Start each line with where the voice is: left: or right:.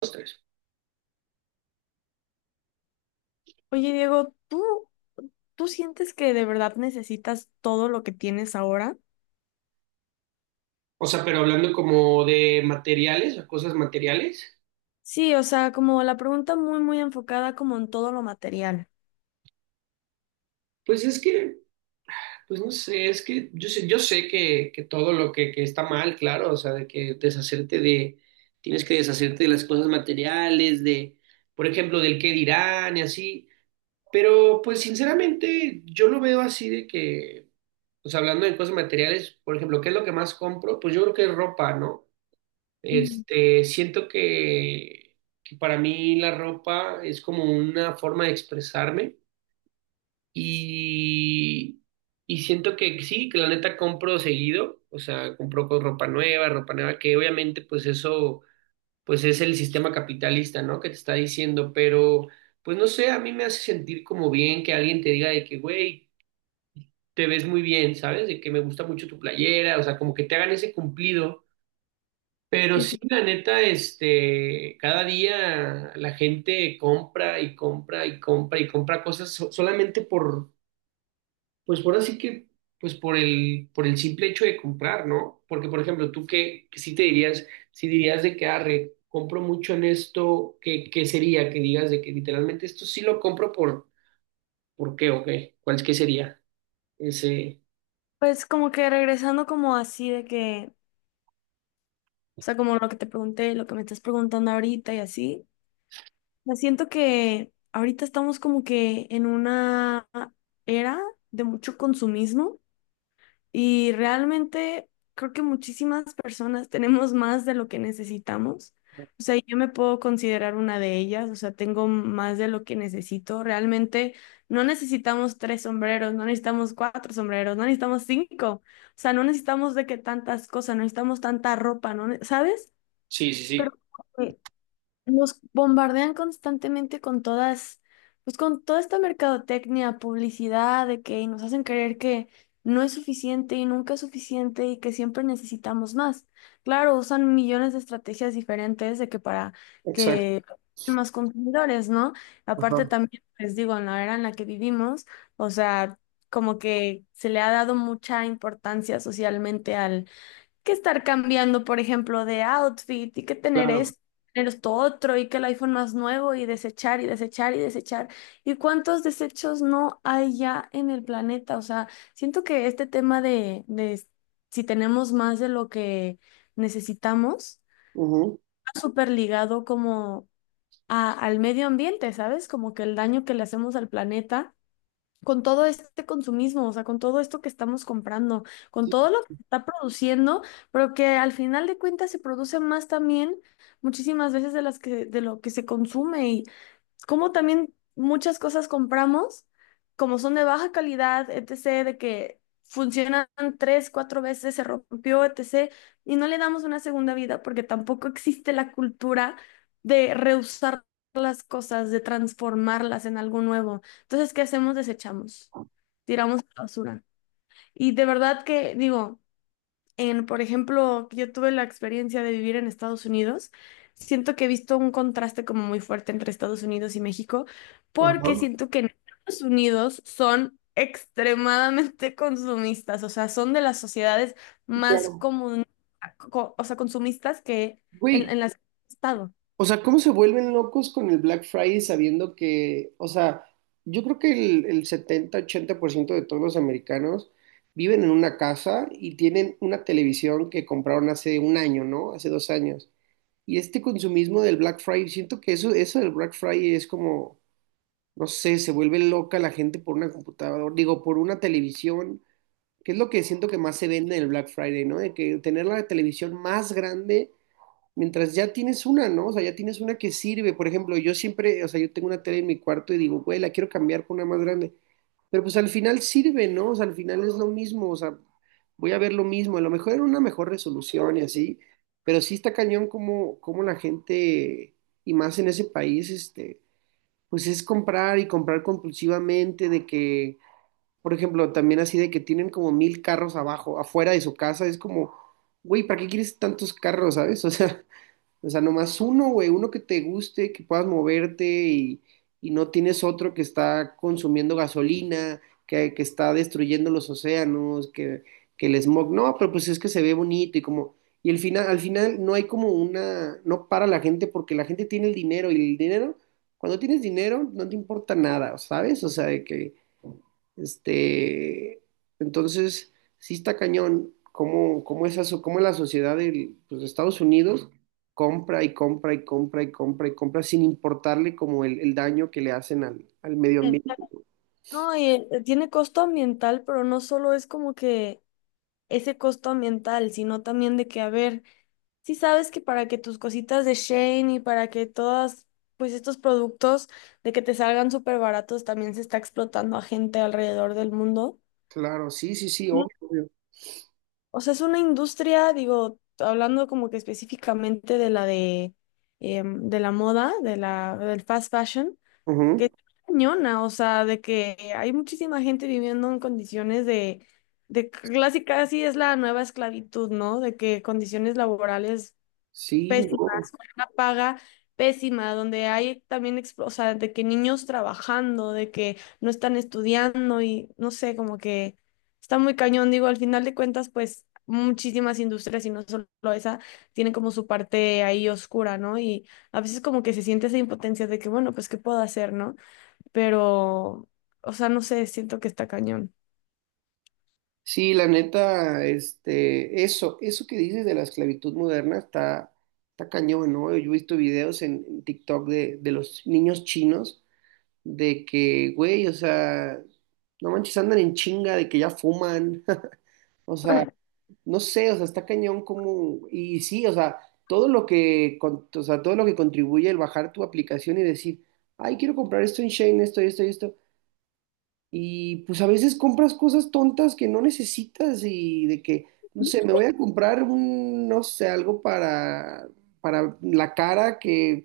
right: Los tres.
left: Oye, Diego, ¿tú, tú sientes que de verdad necesitas todo lo que tienes ahora?
right: O sea, pero hablando como de materiales o cosas materiales,
left: Sí, o sea, como la pregunta muy, muy enfocada como en todo lo material.
right: pues es que, pues no sé, es que yo sé que todo lo que está mal, claro, o sea, de que tienes que deshacerte de las cosas materiales, de, por ejemplo, del qué dirán y así, pero pues sinceramente yo lo veo así de que, o sea, hablando de cosas materiales, por ejemplo, ¿qué es lo que más compro? Pues yo creo que es ropa, ¿no?
left: Mm.
right: Este, siento que para mí la ropa es como una forma de expresarme y, y siento que sí, que la neta compro seguido, o sea, compro con ropa nueva, que obviamente pues eso pues es el sistema capitalista, ¿no? Que te está diciendo, pero pues no sé, a mí me hace sentir como bien que alguien te diga de que, güey, te ves muy bien, ¿sabes? De que me gusta mucho tu playera, o sea, como que te hagan ese cumplido. Pero
left: Y
right: sí,
left: te-
right: la neta, este, cada día la gente compra y compra y compra y compra cosas solamente por, pues por así que, pues por el simple hecho de comprar, ¿no? Porque, por ejemplo, tú qué sí te dirías, si dirías de que, arre, compro mucho en esto, ¿qué sería? Que digas de que literalmente esto sí lo compro ¿por qué o qué? ¿Cuál es que sería ese?
left: Pues como que regresando como así de que, o sea, como lo que te pregunté, lo que me estás preguntando ahorita y así, me siento que ahorita estamos como que en una era de mucho consumismo. Y realmente creo que muchísimas personas tenemos más de lo que necesitamos. O sea, yo me puedo considerar una de ellas, o sea, tengo más de lo que necesito. Realmente no necesitamos tres sombreros, no necesitamos cuatro sombreros, no necesitamos cinco. O sea, no necesitamos de que tantas cosas, no necesitamos tanta ropa, ¿no? ¿Sabes?
right: Sí, sí,
left: Pero
right: sí.
left: nos bombardean constantemente con todas, pues con toda esta mercadotecnia, publicidad, de que y nos hacen creer que no es suficiente y nunca es suficiente y que siempre necesitamos más. Claro, usan millones de estrategias diferentes de que para
right: Exacto.
left: que más consumidores, ¿no? Aparte
right: Ajá,
left: también, les digo, en la era en la que vivimos, o sea, como que se le ha dado mucha importancia socialmente que estar cambiando, por ejemplo, de outfit y que
right: claro.
left: tener esto otro y que el iPhone más nuevo y desechar y desechar y desechar. ¿Y cuántos desechos no hay ya en el planeta? O sea, siento que este tema de si tenemos más de lo que necesitamos,
right: Ujú,
left: está súper ligado como al medio ambiente, ¿sabes? Como que el daño que le hacemos al planeta con todo este consumismo, o sea, con todo esto que estamos comprando, con
right: sí,
left: todo lo
right: sí.
left: que se está produciendo, pero que al final de cuentas se produce más también muchísimas veces de las que de lo que se consume y como también muchas cosas compramos, como son de baja calidad, etc., de que funcionan tres, cuatro veces, se rompió, etc., y no le damos una segunda vida porque tampoco existe la cultura de reusar las cosas, de transformarlas en algo nuevo. Entonces, ¿qué hacemos? Desechamos, tiramos a la basura. Y de verdad que digo, en, por ejemplo, que yo tuve la experiencia de vivir en Estados Unidos, siento que he visto un contraste como muy fuerte entre Estados Unidos y México, porque
right: Ajá,
left: siento que en Estados Unidos son extremadamente consumistas, o sea, son de las sociedades más
right: claro.
left: comun- o sea, consumistas que
right: Güey.
left: en las que he estado.
right: O sea, ¿cómo se vuelven locos con el Black Friday sabiendo que, o sea, yo creo que el 70-80% de todos los americanos viven en una casa y tienen una televisión que compraron hace un año, ¿no? Hace 2 años. Y este consumismo del Black Friday, siento que eso del Black Friday es como, no sé, se vuelve loca la gente por una computadora, digo, por una televisión, que es lo que siento que más se vende en el Black Friday, ¿no? De que tener la televisión más grande. Mientras ya tienes una, ¿no? O sea, ya tienes una que sirve. Por ejemplo, yo siempre, o sea, yo tengo una tele en mi cuarto y digo, güey, la quiero cambiar por una más grande. Pero pues al final sirve, ¿no? O sea, al final es lo mismo, o sea, voy a ver lo mismo. A lo mejor era una mejor resolución y así, pero sí está cañón como la gente, y más en ese país, este, pues es comprar y comprar compulsivamente de que, por ejemplo, también así de que tienen como mil carros abajo, afuera de su casa, es como, güey, ¿para qué quieres tantos carros, sabes? O sea, nomás uno, güey, uno que te guste, que puedas moverte y no tienes otro que está consumiendo gasolina, que está destruyendo los océanos, que el smog. No, pero pues es que se ve bonito y como... Y al final no hay como una... No para la gente porque la gente tiene el dinero y el dinero, cuando tienes dinero no te importa nada, ¿sabes? O sea, de que este, entonces, sí está cañón cómo la sociedad de Estados Unidos compra y compra y compra y compra y compra sin importarle como el daño que le hacen al medio
left: Exacto.
right: ambiente.
left: No, y tiene costo ambiental, pero no solo es como que ese costo ambiental, sino también de que, a ver, si sabes que para que tus cositas de Shane y para que todas, pues estos productos de que te salgan súper baratos también se está explotando a gente alrededor del mundo.
right: Claro, sí, sí, sí, obvio,
left: Ujú.
right: obvio.
left: O sea, es una industria, digo, hablando como que específicamente de la de, de la moda, de la, del fast fashion.
right: Ujú.
left: Qué cañona, o sea, de que hay muchísima gente viviendo en condiciones de casi casi es la nueva esclavitud, ¿no? De que condiciones laborales
right: Sí, no.
left: pésimas, con una paga pésima, donde hay también, o sea, de que niños trabajando, de que no están estudiando y no sé, como que está muy cañón, digo, al final de cuentas, pues muchísimas industrias y no solo esa, tienen como su parte ahí oscura, ¿no? Y a veces como que se siente esa impotencia de que, bueno, pues, ¿qué puedo hacer, no? Pero, o sea, no sé, siento que está cañón.
right: Sí, la neta, este, eso que dices de la esclavitud moderna está, está cañón, ¿no? Yo he visto videos en TikTok de los niños chinos de que, güey, o sea, no manches, andan en chinga de que ya fuman, o sea, no sé, o sea, está cañón como, y sí, o sea, todo lo que, con- o sea, todo lo que contribuye el bajar tu aplicación y decir, ay, quiero comprar esto en Shane, esto, y pues a veces compras cosas tontas que no necesitas y de que, no sé, me voy a comprar un, no sé, algo para la cara que,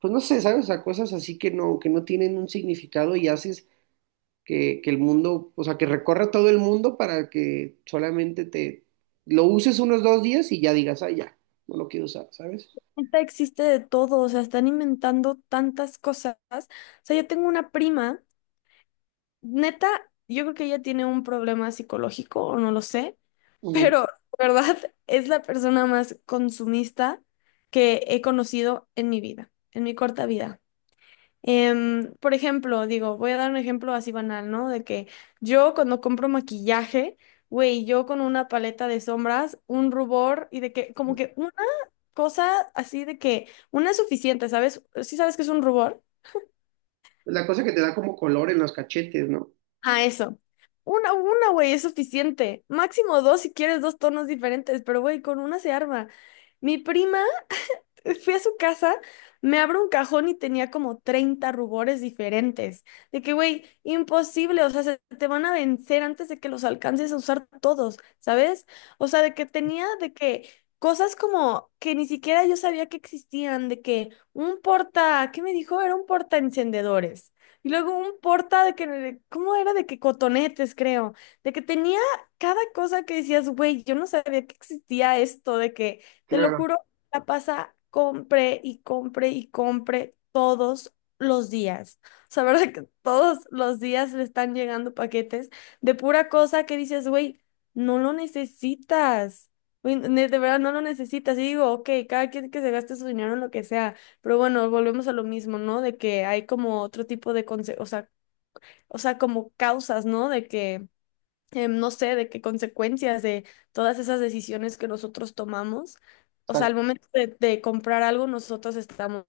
right: pues no sé, ¿sabes? O sea, cosas así que no tienen un significado y haces que el mundo, o sea, que recorra todo el mundo para que solamente te lo uses unos 2 días y ya digas, ah, ya, no lo quiero usar, ¿sabes?
left: Neta, existe de todo, o sea, están inventando tantas cosas. O sea, yo tengo una prima, neta, yo creo que ella tiene un problema psicológico o no lo sé,
right: Ujú.
left: pero, ¿de verdad? Es la persona más consumista que he conocido en mi vida, en mi corta vida. Por ejemplo, digo, voy a dar un ejemplo así banal, ¿no? De que yo cuando compro maquillaje, güey, yo con una paleta de sombras, un rubor y de que como que una cosa así de que una es suficiente, ¿sabes? ¿Sí sabes que es un rubor?
right: La cosa que te da como color en los cachetes, ¿no?
left: Ah, eso. Una, güey, es suficiente. Máximo dos si quieres dos tonos diferentes, pero güey, con una se arma. Mi prima fui a su casa, me abro un cajón y tenía como 30 rubores diferentes. De que, güey, imposible, o sea, se te van a vencer antes de que los alcances a usar todos, ¿sabes? O sea, de que tenía de que cosas como que ni siquiera yo sabía que existían, de que un porta, ¿qué me dijo? Era un porta encendedores. Y luego un porta de que, ¿cómo era? De que cotonetes, creo. De que tenía cada cosa que decías, güey, yo no sabía que existía esto, de que, te lo
right: Claro,
left: juro la pasa compre y compre y compre todos los días. O sea, ¿verdad que todos los días le están llegando paquetes de pura cosa que dices, güey, no lo necesitas. Güey, de verdad no lo necesitas. Y digo, ok, cada quien que se gaste su dinero en lo que sea. Pero bueno, volvemos a lo mismo, ¿no? De que hay como otro tipo de o sea, como causas, ¿no? De que no sé, de qué consecuencias de todas esas decisiones que nosotros tomamos. O sea, al
right: exacto,
left: momento de comprar algo, nosotros estamos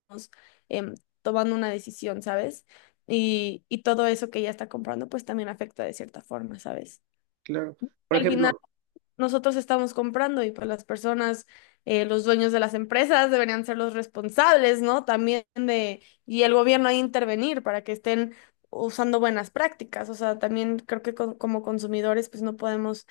left: em, tomando una decisión, ¿sabes? Y todo eso que ella está comprando, pues también afecta de cierta forma, ¿sabes?
right: claro. Por
left: Al final,
right: ejemplo,
left: nosotros estamos comprando y pues las personas, los dueños de las empresas deberían ser los responsables, ¿no? También de, y el gobierno hay intervenir para que estén usando buenas prácticas. O sea, también creo que como consumidores, pues no podemos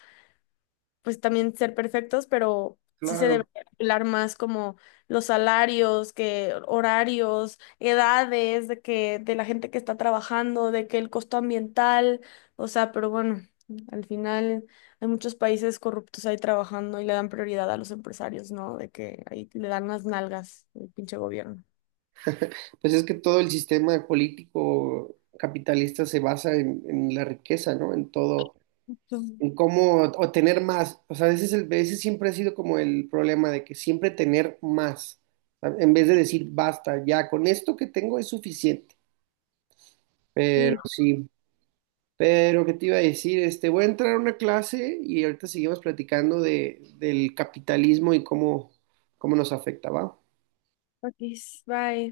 left: pues también ser perfectos, pero sí se
right: claro,
left: debe hablar más como los salarios, que horarios, edades de que de la gente que está trabajando, de que el costo ambiental, o sea, pero bueno, al final hay muchos países corruptos ahí trabajando y le dan prioridad a los empresarios, ¿no? De que ahí le dan las nalgas el pinche gobierno.
right: pues es que todo el sistema político capitalista se basa en la riqueza, ¿no? En todo. En cómo obtener más. O sea, ese siempre ha sido como el problema de que siempre tener más, ¿sabes? En vez de decir basta, ya con esto que tengo es suficiente.
left: Sí,
right: Pero sí, pero ¿qué te iba a decir? Este, voy a entrar a una clase y ahorita seguimos platicando del capitalismo y cómo nos afecta, ¿va?
left: ok, bye.